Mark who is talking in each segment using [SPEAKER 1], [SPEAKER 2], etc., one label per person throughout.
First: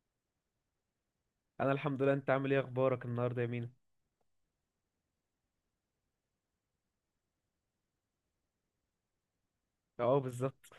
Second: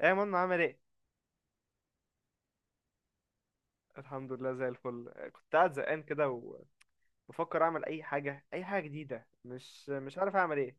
[SPEAKER 1] ايه يا منى، عامل ايه؟
[SPEAKER 2] انا الحمد لله، انت عامل ايه؟ اخبارك النهارده يا مينا؟
[SPEAKER 1] الحمد لله، زي الفل. كنت قاعد زهقان كده، وبفكر اعمل اي حاجه، اي حاجه جديده، مش
[SPEAKER 2] اه
[SPEAKER 1] عارف اعمل
[SPEAKER 2] بالظبط.
[SPEAKER 1] ايه.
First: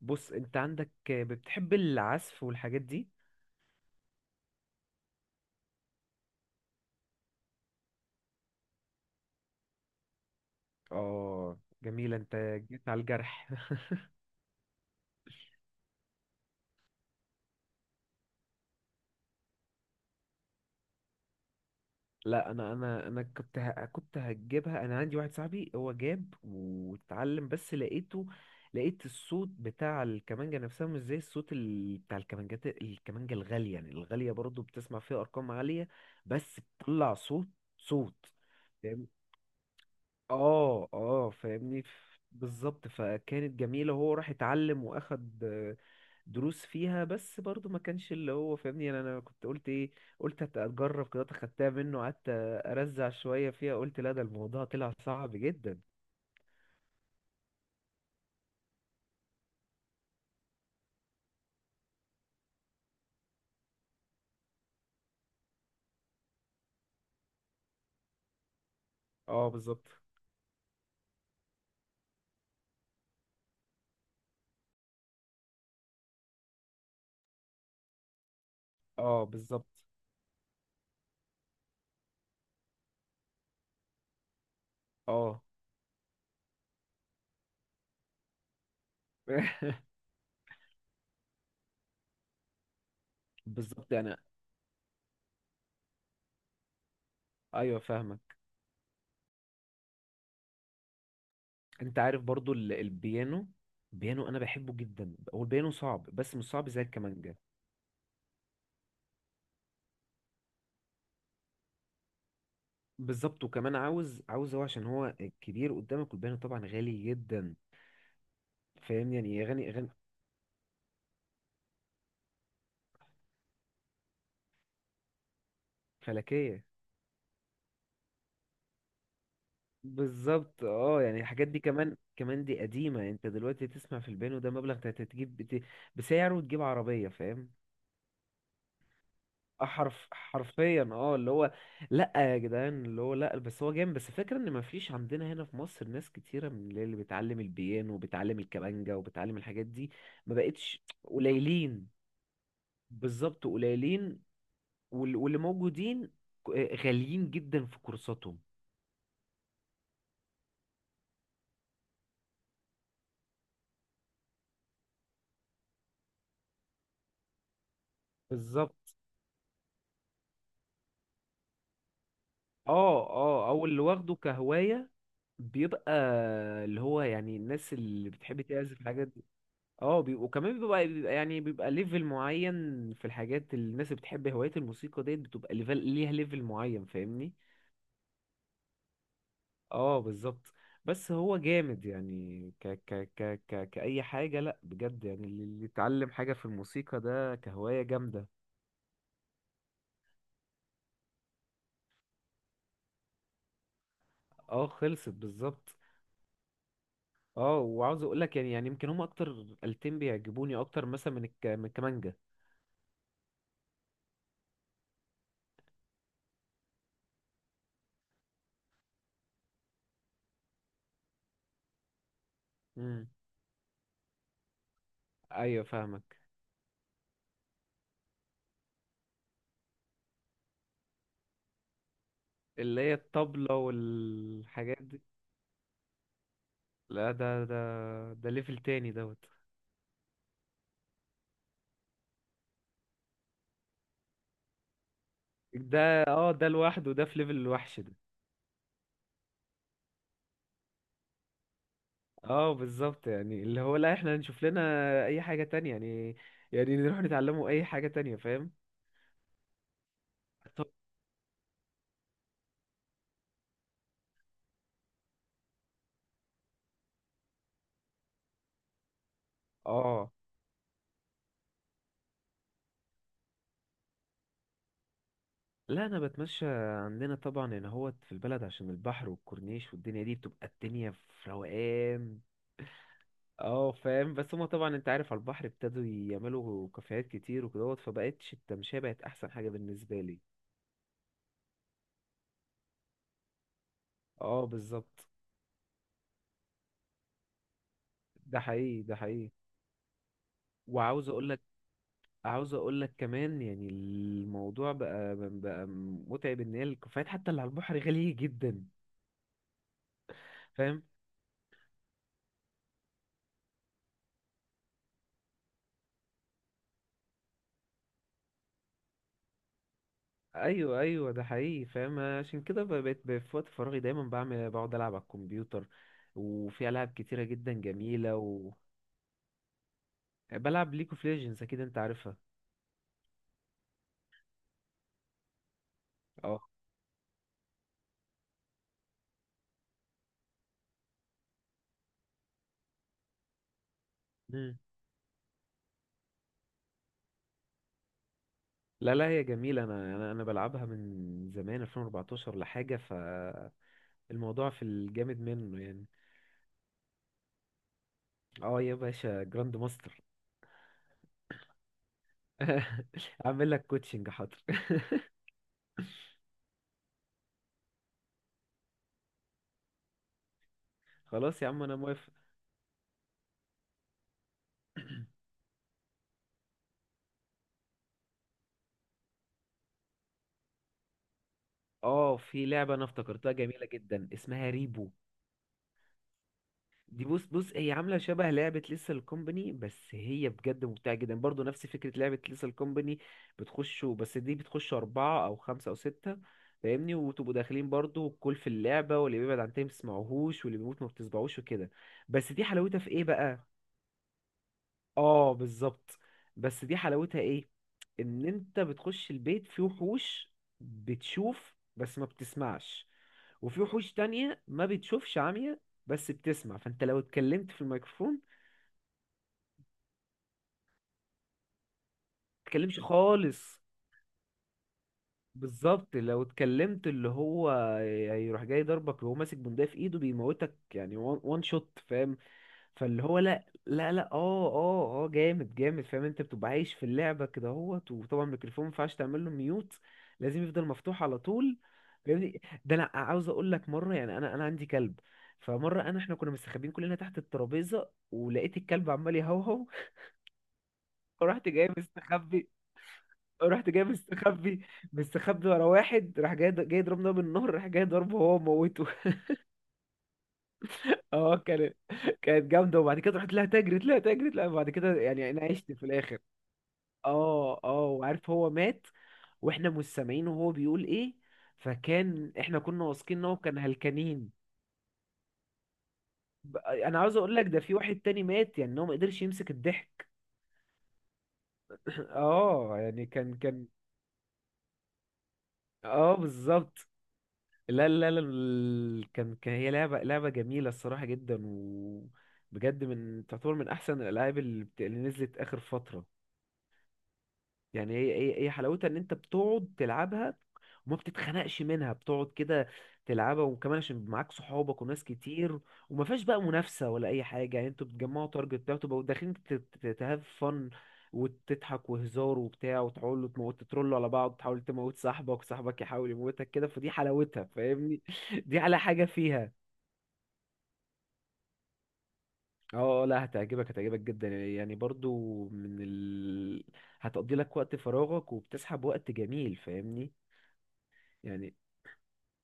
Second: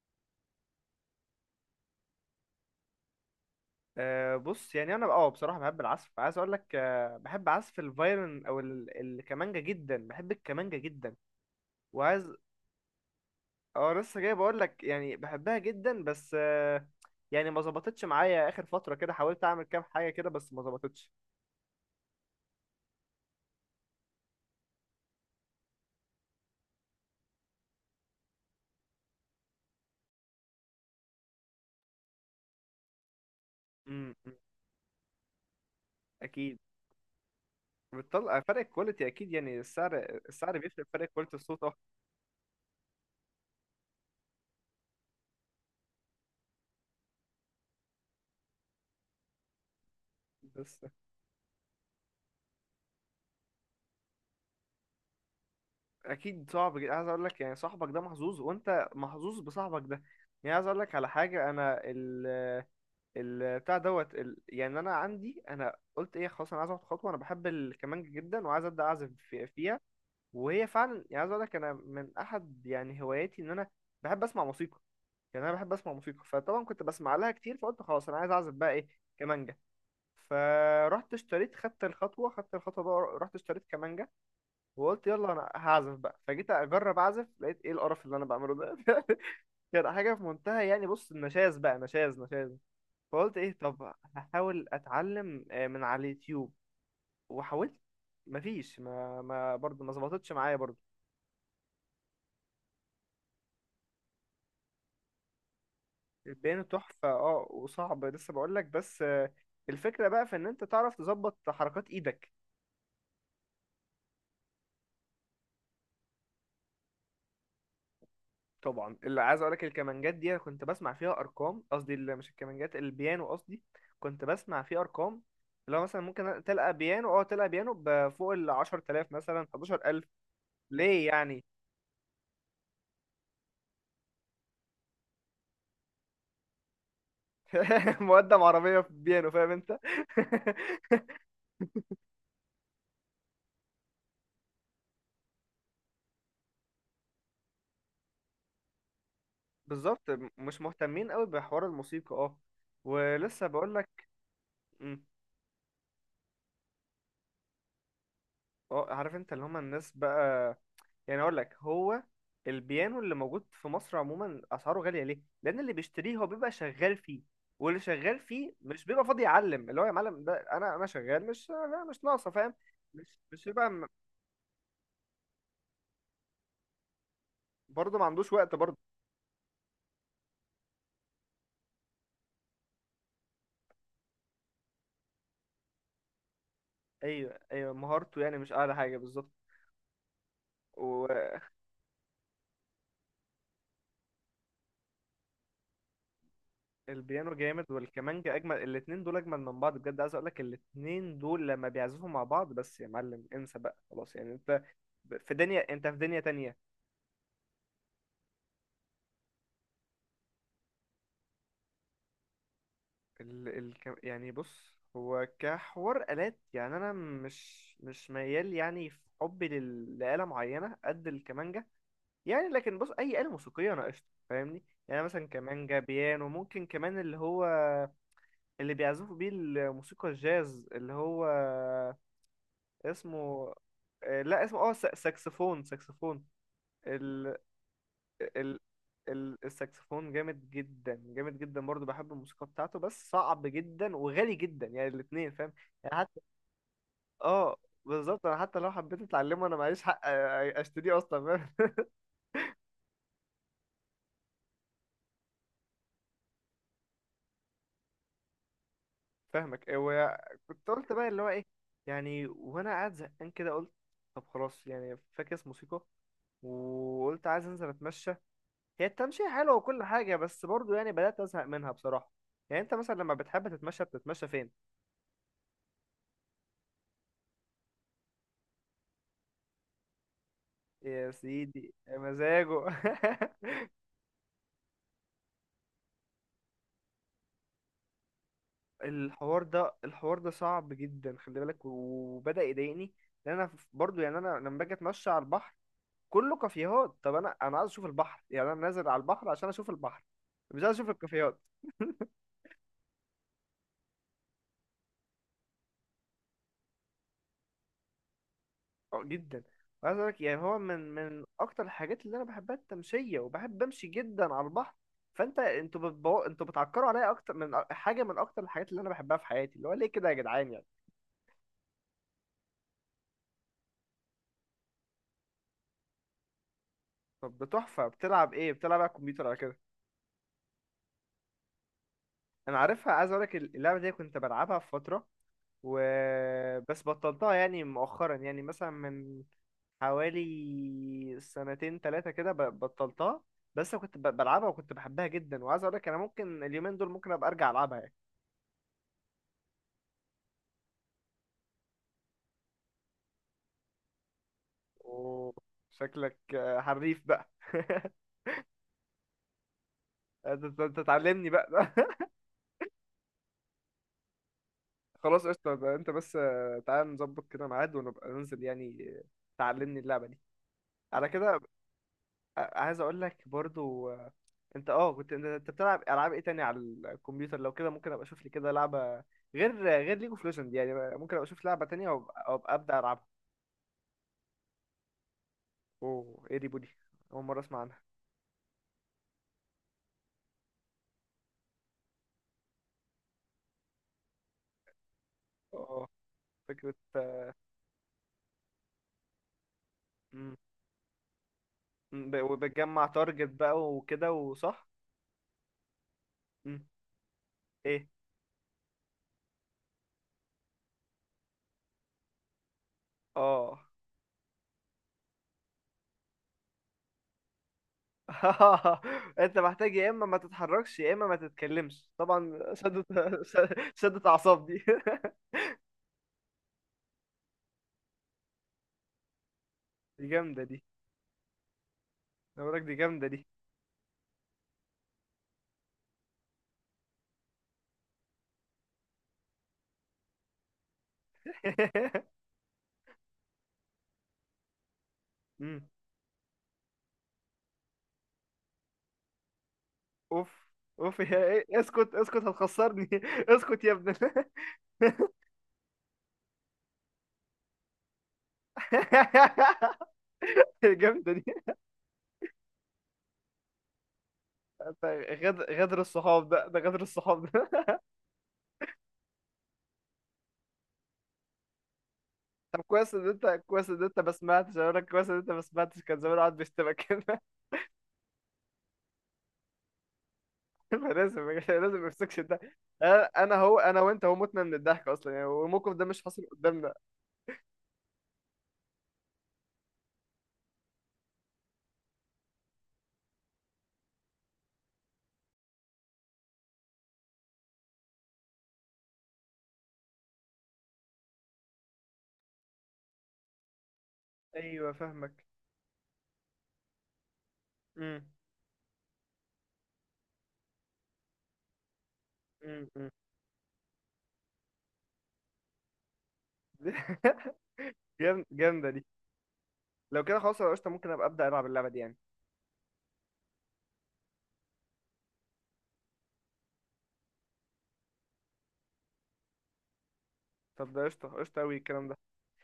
[SPEAKER 2] بص، انت عندك بتحب العزف والحاجات دي.
[SPEAKER 1] بص، يعني انا بصراحه بحب العزف. عايز اقول لك بحب عزف الفايلن، او الكمانجه جدا. بحب الكمانجه جدا،
[SPEAKER 2] اه جميلة
[SPEAKER 1] وعايز.
[SPEAKER 2] انت، جيت على الجرح.
[SPEAKER 1] اه، لسه جاي بقول لك، يعني بحبها جدا. بس يعني ما ظبطتش معايا اخر فتره كده. حاولت اعمل كام حاجه كده، بس ما ظبطتش.
[SPEAKER 2] لا انا كنت كنت هجيبها، انا عندي واحد صاحبي هو جاب واتعلم، بس لقيته لقيت الصوت بتاع الكمانجة نفسها مش زي الصوت بتاع الكمانجات، الكمانجة الغالية يعني،
[SPEAKER 1] امم
[SPEAKER 2] الغالية
[SPEAKER 1] امم،
[SPEAKER 2] برضو بتسمع فيها ارقام عالية.
[SPEAKER 1] اكيد.
[SPEAKER 2] بس بتطلع صوت.
[SPEAKER 1] بتطلع فرق الكواليتي، اكيد، يعني السعر بيفرق،
[SPEAKER 2] اه
[SPEAKER 1] فرق
[SPEAKER 2] اه
[SPEAKER 1] كواليتي الصوت، اه.
[SPEAKER 2] فاهمني، بالظبط. فكانت جميلة، هو راح اتعلم واخد دروس فيها، بس برضو ما كانش اللي هو فاهمني، انا كنت قلت ايه؟ قلت
[SPEAKER 1] بس
[SPEAKER 2] اجرب كده، اخدتها منه، قعدت ارزع شوية فيها، قلت لا، ده الموضوع طلع صعب جدا.
[SPEAKER 1] اكيد صعب جدا. عايز اقول لك يعني صاحبك ده محظوظ، وانت محظوظ بصاحبك ده. يعني عايز اقول لك على حاجه. انا ال ال بتاع دوت ال يعني انا عندي. انا قلت ايه؟ خلاص، انا عايز اخد خطوه. انا بحب الكمانجه جدا، وعايز ابدا اعزف
[SPEAKER 2] اه
[SPEAKER 1] فيها.
[SPEAKER 2] بالظبط.
[SPEAKER 1] وهي فعلا، يعني عايز اقول لك انا من احد يعني هواياتي ان انا بحب اسمع موسيقى. يعني انا بحب اسمع موسيقى، فطبعا كنت بسمع لها كتير. فقلت خلاص انا عايز اعزف بقى ايه؟
[SPEAKER 2] اه
[SPEAKER 1] كمانجه.
[SPEAKER 2] بالظبط.
[SPEAKER 1] فرحت اشتريت، خدت الخطوه، خدت الخطوه بقى، رحت اشتريت كمانجه. وقلت يلا
[SPEAKER 2] اه.
[SPEAKER 1] انا هعزف بقى. فجيت اجرب اعزف، لقيت ايه القرف اللي انا بعمله ده! كانت حاجه في منتهى يعني، بص، النشاز بقى، نشاز نشاز. فقلت ايه؟ طب
[SPEAKER 2] بالظبط انا.
[SPEAKER 1] هحاول اتعلم من على اليوتيوب. وحاولت،
[SPEAKER 2] ايوه فاهمك.
[SPEAKER 1] مفيش. ما ما برضه ما ظبطتش معايا برضه.
[SPEAKER 2] انت عارف برضو البيانو، البيانو انا بحبه جدا. هو البيانو صعب، بس مش
[SPEAKER 1] البيانو
[SPEAKER 2] صعب زي
[SPEAKER 1] تحفه،
[SPEAKER 2] الكمانجا.
[SPEAKER 1] اه، وصعب، لسه بقول لك. بس الفكره بقى في ان انت تعرف تظبط حركات ايدك.
[SPEAKER 2] بالظبط. وكمان عاوز هو عشان هو كبير قدامك، والبيانو طبعا غالي جدا.
[SPEAKER 1] طبعا
[SPEAKER 2] فاهم،
[SPEAKER 1] اللي عايز
[SPEAKER 2] يعني
[SPEAKER 1] اقول لك،
[SPEAKER 2] اغاني
[SPEAKER 1] الكمانجات دي أنا كنت بسمع فيها ارقام، قصدي مش الكمانجات، البيانو قصدي. كنت بسمع فيه ارقام، اللي هو مثلا ممكن
[SPEAKER 2] فلكيه.
[SPEAKER 1] تلقى بيانو بفوق ال 10,000، مثلا 11,000.
[SPEAKER 2] بالظبط اه.
[SPEAKER 1] ليه
[SPEAKER 2] يعني
[SPEAKER 1] يعني؟
[SPEAKER 2] الحاجات دي كمان دي قديمه. انت دلوقتي تسمع في البيانو ده مبلغ انت هتجيب بسعره وتجيب عربيه، فاهم؟
[SPEAKER 1] مقدم عربيه في بيانو! فاهم انت؟
[SPEAKER 2] حرف حرفيا. اه اللي هو لا يا جدعان، اللي هو لا، بس هو جامد. بس فكرة ان مفيش عندنا هنا في مصر ناس كتيره من اللي بتعلم البيانو وبتعلم الكمانجا وبتعلم الحاجات دي.
[SPEAKER 1] بالظبط.
[SPEAKER 2] ما
[SPEAKER 1] مش
[SPEAKER 2] بقتش
[SPEAKER 1] مهتمين قوي بحوار
[SPEAKER 2] قليلين.
[SPEAKER 1] الموسيقى، اه. ولسه
[SPEAKER 2] بالظبط
[SPEAKER 1] بقول لك،
[SPEAKER 2] قليلين.
[SPEAKER 1] م،
[SPEAKER 2] واللي موجودين ك- غاليين جدا في كورساتهم.
[SPEAKER 1] اه، عارف انت اللي هم الناس بقى. يعني اقول لك هو البيانو اللي موجود في مصر عموما اسعاره غاليه. ليه؟ لان اللي بيشتريه هو بيبقى شغال فيه، واللي شغال فيه
[SPEAKER 2] بالظبط.
[SPEAKER 1] مش بيبقى فاضي يعلم. اللي هو، يا معلم، ده انا شغال، مش ناقصه، فاهم؟
[SPEAKER 2] اه
[SPEAKER 1] مش
[SPEAKER 2] اه، او
[SPEAKER 1] بيبقى
[SPEAKER 2] اللي واخده كهواية بيبقى، اللي هو يعني الناس
[SPEAKER 1] برضه ما
[SPEAKER 2] اللي
[SPEAKER 1] عندوش
[SPEAKER 2] بتحب
[SPEAKER 1] وقت برضه.
[SPEAKER 2] تعزف الحاجات دي. وكمان بيبقى يعني بيبقى ليفل معين. في الحاجات اللي الناس اللي بتحب هواية الموسيقى ديت، بتبقى ليفل، ليها ليفل معين، فاهمني؟
[SPEAKER 1] ايوه ايوه، مهارته يعني مش اعلى حاجه بالظبط.
[SPEAKER 2] اه بالظبط. بس هو جامد يعني، كأي حاجة. لا بجد، يعني اللي يتعلم حاجة في الموسيقى
[SPEAKER 1] والبيانو
[SPEAKER 2] ده
[SPEAKER 1] جامد،
[SPEAKER 2] كهواية جامدة.
[SPEAKER 1] والكمانجا اجمل. الاتنين دول اجمل من بعض بجد. عايز اقول لك الاتنين دول لما بيعزفوا مع بعض، بس يا معلم انسى بقى، خلاص يعني. انت
[SPEAKER 2] اه خلصت،
[SPEAKER 1] في دنيا
[SPEAKER 2] بالظبط.
[SPEAKER 1] انت في دنيا تانية.
[SPEAKER 2] اه، وعاوز اقول لك يعني، يعني يمكن هم اكتر آلتين بيعجبوني اكتر مثلا من من الكمانجا.
[SPEAKER 1] يعني بص، هو كحوار آلات، يعني أنا مش ميال يعني في حبي لآلة معينة قد الكمانجا. يعني لكن بص،
[SPEAKER 2] امم.
[SPEAKER 1] أي آلة موسيقية أنا قشطة، فاهمني؟ يعني مثلا
[SPEAKER 2] ايوه
[SPEAKER 1] كمانجا،
[SPEAKER 2] فاهمك.
[SPEAKER 1] بيانو، ممكن كمان اللي هو اللي بيعزفوا بيه الموسيقى الجاز، اللي هو
[SPEAKER 2] اللي هي
[SPEAKER 1] اسمه
[SPEAKER 2] الطبلة
[SPEAKER 1] لا اسمه
[SPEAKER 2] والحاجات دي.
[SPEAKER 1] ساكسفون، ساكسفون.
[SPEAKER 2] لا، ده ليفل
[SPEAKER 1] ال...
[SPEAKER 2] تاني دوت
[SPEAKER 1] الساكسفون جامد جدا، جامد جدا. برضو بحب الموسيقى بتاعته، بس صعب جدا وغالي جدا يعني الاتنين، فاهم؟
[SPEAKER 2] ده.
[SPEAKER 1] يعني حتى.
[SPEAKER 2] اه ده لوحده ده في ليفل
[SPEAKER 1] اه،
[SPEAKER 2] الوحش ده.
[SPEAKER 1] بالظبط. انا حتى لو حبيت اتعلمه، انا معيش حق اشتريه اصلا، فاهم؟
[SPEAKER 2] اه بالظبط، يعني اللي هو لا، احنا نشوف لنا اي حاجة تانية يعني، يعني نروح نتعلمه اي حاجة تانية، فاهم؟
[SPEAKER 1] فاهمك.
[SPEAKER 2] طب
[SPEAKER 1] وكنت قلت بقى اللي هو ايه؟ يعني وانا قاعد زهقان كده، قلت طب خلاص يعني فاكس موسيقى. وقلت عايز انزل اتمشى. هي التمشية حلوة وكل
[SPEAKER 2] اه.
[SPEAKER 1] حاجة، بس برضو يعني بدأت ازهق منها بصراحة. يعني انت مثلا لما بتحب تتمشى، بتتمشى فين؟
[SPEAKER 2] لا انا بتمشى عندنا طبعا هنا، هو في البلد عشان البحر والكورنيش والدنيا دي، بتبقى الدنيا
[SPEAKER 1] يا
[SPEAKER 2] في
[SPEAKER 1] سيدي يا
[SPEAKER 2] روقان.
[SPEAKER 1] مزاجه!
[SPEAKER 2] اه فاهم، بس هما طبعا انت عارف على البحر ابتدوا يعملوا كافيهات كتير وكدهوت، فبقتش التمشية بقت احسن حاجة بالنسبة
[SPEAKER 1] الحوار
[SPEAKER 2] لي.
[SPEAKER 1] ده صعب جدا، خلي بالك، وبدأ يضايقني. لان انا برضو يعني انا
[SPEAKER 2] اه
[SPEAKER 1] لما باجي
[SPEAKER 2] بالظبط.
[SPEAKER 1] اتمشى على البحر، كله كافيهات. طب انا عايز اشوف البحر.
[SPEAKER 2] ده
[SPEAKER 1] يعني انا
[SPEAKER 2] حقيقي
[SPEAKER 1] نازل
[SPEAKER 2] ده
[SPEAKER 1] على البحر
[SPEAKER 2] حقيقي
[SPEAKER 1] عشان اشوف البحر، مش عايز اشوف
[SPEAKER 2] وعاوز اقول
[SPEAKER 1] الكافيهات.
[SPEAKER 2] لك عاوز اقول لك كمان، يعني الموضوع بقى متعب، ان هي الكافيهات حتى اللي على البحر غالية جدا،
[SPEAKER 1] اه، جدا. وعايز اقول لك، يعني هو
[SPEAKER 2] فاهم؟
[SPEAKER 1] من اكتر الحاجات اللي انا بحبها التمشيه، وبحب امشي جدا على البحر. فانت، انتوا بتعكروا عليا اكتر من حاجه، من اكتر الحاجات اللي انا بحبها في حياتي. اللي هو ليه كده يا جدعان يعني؟
[SPEAKER 2] ايوه ده حقيقي فاهم. عشان كده بقيت في وقت فراغي دايما بعمل، بقعد العب على الكمبيوتر، وفي العاب كتيرة
[SPEAKER 1] طب ده
[SPEAKER 2] جدا
[SPEAKER 1] تحفه،
[SPEAKER 2] جميلة،
[SPEAKER 1] بتلعب ايه؟ بتلعب على الكمبيوتر على كده؟
[SPEAKER 2] وبلعب ليج اوف ليجندز، اكيد انت عارفها.
[SPEAKER 1] انا عارفها. عايز اقولك اللعبه دي كنت بلعبها في فتره وبس. بطلتها يعني مؤخرا، يعني مثلا من حوالي سنتين ثلاثه كده بطلتها. بس أنا كنت بلعبها،
[SPEAKER 2] اه
[SPEAKER 1] وكنت بحبها جدا. وعايز اقولك انا ممكن اليومين دول ممكن ابقى ارجع العبها يعني.
[SPEAKER 2] لا لا، هي جميلة. أنا بلعبها من زمان 2014 لحاجة، فالموضوع في الجامد
[SPEAKER 1] أوه،
[SPEAKER 2] منه يعني.
[SPEAKER 1] شكلك حريف بقى!
[SPEAKER 2] اه يا باشا، جراند ماستر.
[SPEAKER 1] انت أنت تعلمني بقى.
[SPEAKER 2] أعمل لك كوتشنج، حاضر.
[SPEAKER 1] خلاص، قشطه. ده انت بس، تعال نظبط كده ميعاد، ونبقى ننزل يعني، تعلمني اللعبه دي على كده.
[SPEAKER 2] خلاص يا عم، أنا موافق.
[SPEAKER 1] عايز اقول لك برضو، انت كنت، أنت بتلعب العاب ايه تاني على الكمبيوتر لو كده؟ ممكن ابقى اشوف لي كده لعبه، غير ليج اوف ليجند يعني. ممكن ابقى اشوف لعبه تانية
[SPEAKER 2] اه في
[SPEAKER 1] وابقى
[SPEAKER 2] لعبة
[SPEAKER 1] ابدا
[SPEAKER 2] أنا
[SPEAKER 1] العبها.
[SPEAKER 2] افتكرتها جميلة جدا، اسمها ريبو.
[SPEAKER 1] اوه، ايه دي بودي؟
[SPEAKER 2] دي
[SPEAKER 1] اول
[SPEAKER 2] بص
[SPEAKER 1] مره
[SPEAKER 2] بص
[SPEAKER 1] اسمع
[SPEAKER 2] هي
[SPEAKER 1] عنها.
[SPEAKER 2] عاملة شبه لعبة ليسل كومباني، بس هي بجد ممتعة جدا، برضو نفس فكرة لعبة ليسل كومباني. بتخشوا، بس دي بتخشوا أربعة أو خمسة أو
[SPEAKER 1] اه،
[SPEAKER 2] ستة،
[SPEAKER 1] فكره.
[SPEAKER 2] فاهمني؟ وتبقوا داخلين برضو الكل في اللعبة، واللي بيبعد عن التاني ما
[SPEAKER 1] مم.
[SPEAKER 2] بتسمعوهوش، واللي بيموت ما بتسمعوش وكده. بس دي حلاوتها
[SPEAKER 1] وبتجمع
[SPEAKER 2] في إيه
[SPEAKER 1] تارجت
[SPEAKER 2] بقى؟
[SPEAKER 1] بقى وكده وصح.
[SPEAKER 2] آه بالظبط. بس
[SPEAKER 1] مم.
[SPEAKER 2] دي حلاوتها إيه؟
[SPEAKER 1] ايه؟
[SPEAKER 2] إن أنت بتخش البيت، في وحوش بتشوف بس ما بتسمعش،
[SPEAKER 1] اه.
[SPEAKER 2] وفي وحوش تانية ما بتشوفش، عمية بس بتسمع، فأنت لو اتكلمت في الميكروفون
[SPEAKER 1] انت محتاج يا اما ما تتحركش يا اما ما تتكلمش. طبعا
[SPEAKER 2] تتكلمش خالص.
[SPEAKER 1] شدت اعصاب دي!
[SPEAKER 2] بالظبط، لو اتكلمت، اللي هو هيروح جاي ضربك وهو ماسك بندقية في ايده،
[SPEAKER 1] دي جامده
[SPEAKER 2] بيموتك
[SPEAKER 1] دي،
[SPEAKER 2] يعني، وان شوت، فاهم؟
[SPEAKER 1] انا بقولك دي
[SPEAKER 2] فاللي
[SPEAKER 1] جامده
[SPEAKER 2] هو
[SPEAKER 1] دي.
[SPEAKER 2] لا، اه جامد، فاهم؟ انت بتبقى عايش في اللعبة كده اهوت، وطبعا الميكروفون ما ينفعش تعمل له ميوت، لازم يفضل مفتوح على طول، فاهمني؟ ده انا عاوز اقول لك مرة، يعني انا عندي كلب.
[SPEAKER 1] مم.
[SPEAKER 2] فمرة انا احنا كنا مستخبيين كلنا تحت الترابيزة، ولقيت الكلب عمال يهوهو.
[SPEAKER 1] اوف، اوف يا إيه؟
[SPEAKER 2] فرحت جاي
[SPEAKER 1] اسكت اسكت،
[SPEAKER 2] مستخبي،
[SPEAKER 1] هتخسرني! اسكت
[SPEAKER 2] رحت
[SPEAKER 1] يا
[SPEAKER 2] جاي
[SPEAKER 1] ابني!
[SPEAKER 2] مستخبي مستخبي ورا واحد، راح جاي جاي ضربنا من النهر، راح جاي ضربه، هو موته.
[SPEAKER 1] جامدة دي.
[SPEAKER 2] اه كانت جامده، وبعد كده رحت لها، تجرت لها، وبعد
[SPEAKER 1] انت
[SPEAKER 2] كده يعني انا عشت
[SPEAKER 1] غدر
[SPEAKER 2] في الاخر.
[SPEAKER 1] الصحاب ده، غدر الصحاب ده!
[SPEAKER 2] اه اه وعارف هو مات، واحنا مش سامعين وهو بيقول ايه، فكان احنا
[SPEAKER 1] طب
[SPEAKER 2] كنا
[SPEAKER 1] كويس ان
[SPEAKER 2] واثقين ان
[SPEAKER 1] انت،
[SPEAKER 2] هو كان
[SPEAKER 1] ما
[SPEAKER 2] هلكانين.
[SPEAKER 1] سمعتش، اقول لك كويس ان انت ما سمعتش، كان زمان قاعد بيشتمك
[SPEAKER 2] انا عاوز
[SPEAKER 1] كده.
[SPEAKER 2] اقول لك، ده في واحد تاني مات يعني، إن هو ما قدرش يمسك الضحك.
[SPEAKER 1] فلازم، ما يمسكش ده.
[SPEAKER 2] اه
[SPEAKER 1] انا
[SPEAKER 2] يعني
[SPEAKER 1] أنا
[SPEAKER 2] كان
[SPEAKER 1] هو،
[SPEAKER 2] كان
[SPEAKER 1] انا وانت، هو متنا من الضحك اصلا يعني، والموقف ده مش
[SPEAKER 2] اه
[SPEAKER 1] حاصل قدامنا.
[SPEAKER 2] بالظبط. لا، كان هي لعبة، لعبة جميلة الصراحة جدا. وبجد من تعتبر من أحسن الألعاب اللي اللي نزلت آخر فترة. يعني هي حلاوتها ان انت بتقعد تلعبها وما بتتخنقش منها، بتقعد كده تلعبها، وكمان عشان معاك
[SPEAKER 1] ايوه،
[SPEAKER 2] صحابك وناس
[SPEAKER 1] فاهمك.
[SPEAKER 2] كتير، وما فيهاش بقى منافسة ولا اي حاجة يعني. انتوا
[SPEAKER 1] امم.
[SPEAKER 2] بتجمعوا تارجت بتاعه، تبقوا داخلين تهاف فن، وتضحك وهزار
[SPEAKER 1] امم.
[SPEAKER 2] وبتاع،
[SPEAKER 1] أمم.
[SPEAKER 2] وتحاولوا تموت، تترولوا على بعض، تحاول تموت صاحبك، وصاحبك يحاول يموتك كده، فدي حلاوتها، فاهمني؟ دي
[SPEAKER 1] جامدة
[SPEAKER 2] على
[SPEAKER 1] دي.
[SPEAKER 2] حاجة فيها.
[SPEAKER 1] لو كده خلاص يا قشطة، ممكن ابقى ابدا العب اللعبة دي يعني.
[SPEAKER 2] اه آه، لا هتعجبك جدا يعني، برضو من هتقضي لك وقت فراغك، وبتسحب وقت جميل، فاهمني؟
[SPEAKER 1] طب ده قشطة قشطة
[SPEAKER 2] يعني،
[SPEAKER 1] أوي الكلام ده.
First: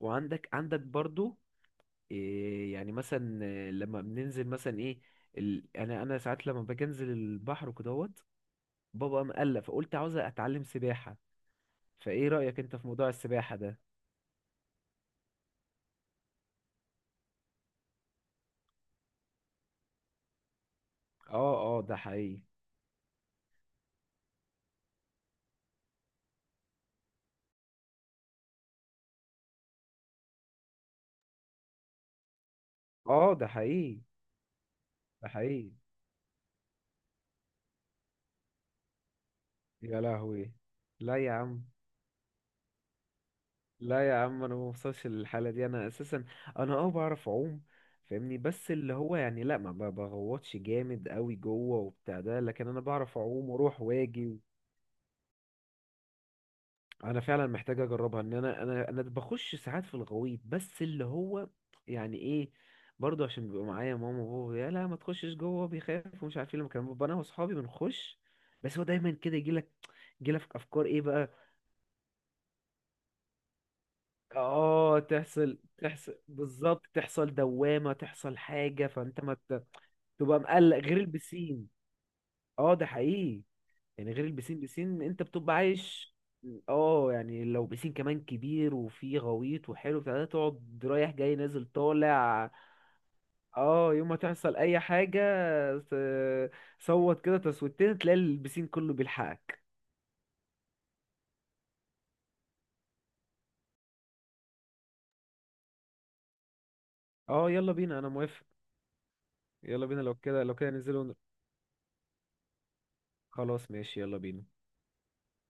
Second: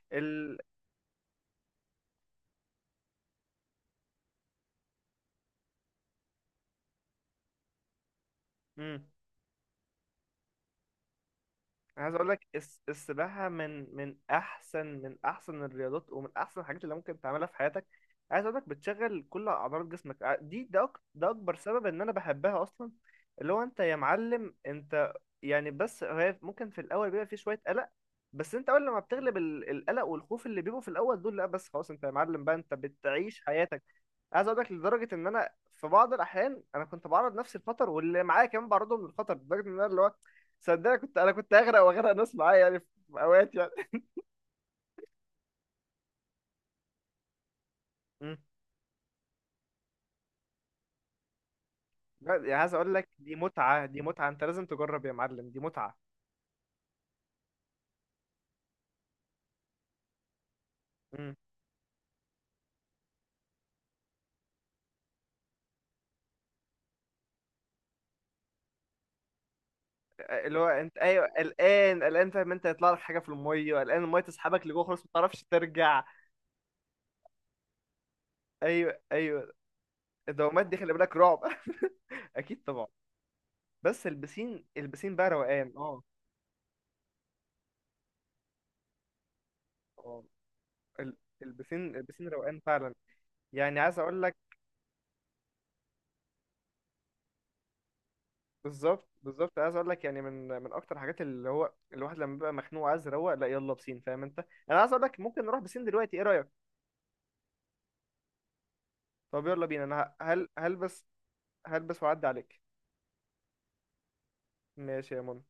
[SPEAKER 2] وعندك
[SPEAKER 1] ال...
[SPEAKER 2] عندك برضو إيه يعني، مثلا إيه، لما بننزل مثلا ايه انا ساعات لما باجي انزل البحر وكدهوت،
[SPEAKER 1] مم.
[SPEAKER 2] بابا مقلق، فقلت عاوز اتعلم سباحة.
[SPEAKER 1] انا عايز اقول
[SPEAKER 2] فايه
[SPEAKER 1] لك
[SPEAKER 2] رأيك انت في موضوع
[SPEAKER 1] السباحه
[SPEAKER 2] السباحة ده؟
[SPEAKER 1] من احسن الرياضات، ومن احسن الحاجات اللي ممكن تعملها في حياتك. عايز اقول لك بتشغل كل اعضلات جسمك. ده اكبر
[SPEAKER 2] اه اه
[SPEAKER 1] سبب
[SPEAKER 2] ده
[SPEAKER 1] ان انا
[SPEAKER 2] حقيقي.
[SPEAKER 1] بحبها اصلا. اللي هو انت يا معلم انت. يعني بس هي ممكن في الاول بيبقى في شويه قلق. بس انت اول لما بتغلب القلق والخوف اللي بيبقوا في الاول دول، لا بس خلاص، انت يا معلم بقى، انت
[SPEAKER 2] اه
[SPEAKER 1] بتعيش
[SPEAKER 2] ده
[SPEAKER 1] حياتك.
[SPEAKER 2] حقيقي
[SPEAKER 1] عايز اقول لك لدرجه ان
[SPEAKER 2] ده
[SPEAKER 1] انا
[SPEAKER 2] حقيقي
[SPEAKER 1] في بعض الاحيان انا كنت بعرض نفسي للخطر، واللي معايا كمان بعرضهم للخطر، لدرجه ان انا اللي
[SPEAKER 2] يا
[SPEAKER 1] هو.
[SPEAKER 2] لهوي.
[SPEAKER 1] صدقني،
[SPEAKER 2] لا
[SPEAKER 1] كنت انا
[SPEAKER 2] يا
[SPEAKER 1] كنت
[SPEAKER 2] عم،
[SPEAKER 1] اغرق، واغرق ناس معايا يعني، في اوقات يعني.
[SPEAKER 2] لا يا عم، انا ما بوصلش للحالة دي، انا اساسا انا اه بعرف اعوم،
[SPEAKER 1] مم.
[SPEAKER 2] فاهمني؟ بس اللي هو يعني لا، ما بغوطش جامد قوي جوه وبتاع
[SPEAKER 1] لا،
[SPEAKER 2] ده،
[SPEAKER 1] يعني
[SPEAKER 2] لكن
[SPEAKER 1] عايز
[SPEAKER 2] انا
[SPEAKER 1] اقول لك
[SPEAKER 2] بعرف
[SPEAKER 1] دي
[SPEAKER 2] اعوم واروح
[SPEAKER 1] متعه، دي متعه،
[SPEAKER 2] واجي.
[SPEAKER 1] انت لازم تجرب يا معلم، دي متعه.
[SPEAKER 2] انا فعلا محتاج اجربها، ان انا بخش ساعات في الغويط، بس اللي
[SPEAKER 1] مم.
[SPEAKER 2] هو يعني ايه، برضه عشان بيبقى معايا ماما وبابا، يا لا ما تخشش جوه، بيخاف ومش عارف ايه، لما كان بابا انا واصحابي بنخش، بس هو دايما كده يجي لك، يجي لك
[SPEAKER 1] اللي هو
[SPEAKER 2] افكار
[SPEAKER 1] انت.
[SPEAKER 2] ايه
[SPEAKER 1] ايوه،
[SPEAKER 2] بقى.
[SPEAKER 1] قلقان قلقان، فاهم انت؟ هيطلع لك حاجه في الميه، قلقان الميه تسحبك لجوه
[SPEAKER 2] اه
[SPEAKER 1] خلاص، ما تعرفش
[SPEAKER 2] تحصل
[SPEAKER 1] ترجع.
[SPEAKER 2] تحصل بالظبط، تحصل دوامة، تحصل حاجة،
[SPEAKER 1] ايوه
[SPEAKER 2] فانت ما
[SPEAKER 1] ايوه.
[SPEAKER 2] تبقى
[SPEAKER 1] الدوامات دي
[SPEAKER 2] مقلق
[SPEAKER 1] خلي
[SPEAKER 2] غير
[SPEAKER 1] بالك، رعب!
[SPEAKER 2] البسين.
[SPEAKER 1] اكيد
[SPEAKER 2] اه ده
[SPEAKER 1] طبعا.
[SPEAKER 2] حقيقي.
[SPEAKER 1] بس
[SPEAKER 2] يعني غير البسين،
[SPEAKER 1] البسين
[SPEAKER 2] بسين
[SPEAKER 1] البسين
[SPEAKER 2] انت
[SPEAKER 1] بقى
[SPEAKER 2] بتبقى
[SPEAKER 1] روقان، اه.
[SPEAKER 2] عايش. اه يعني لو بسين كمان كبير وفيه غويط وحلو بتاع
[SPEAKER 1] اه،
[SPEAKER 2] ده، تقعد رايح جاي نازل
[SPEAKER 1] البسين
[SPEAKER 2] طالع.
[SPEAKER 1] روقان فعلا. يعني
[SPEAKER 2] اه
[SPEAKER 1] عايز
[SPEAKER 2] يوم ما
[SPEAKER 1] اقول لك،
[SPEAKER 2] تحصل اي حاجة، ت- صوت كده تصويتين، تلاقي البسين كله
[SPEAKER 1] بالظبط بالظبط،
[SPEAKER 2] بيلحقك.
[SPEAKER 1] عايز اقول لك، يعني من اكتر الحاجات، اللي هو الواحد لما بيبقى مخنوق عايز يروق، لا يلا بسين، فاهم انت؟ انا عايز اقول لك ممكن نروح بسين دلوقتي، ايه رايك؟
[SPEAKER 2] اه يلا بينا، انا موافق.
[SPEAKER 1] طب يلا بينا.
[SPEAKER 2] يلا بينا،
[SPEAKER 1] انا
[SPEAKER 2] لو
[SPEAKER 1] ه-
[SPEAKER 2] كده
[SPEAKER 1] هل
[SPEAKER 2] لو كده ننزل
[SPEAKER 1] هلبس. هلبس واعدي عليك.
[SPEAKER 2] خلاص ماشي، يلا بينا.
[SPEAKER 1] ماشي يا منى.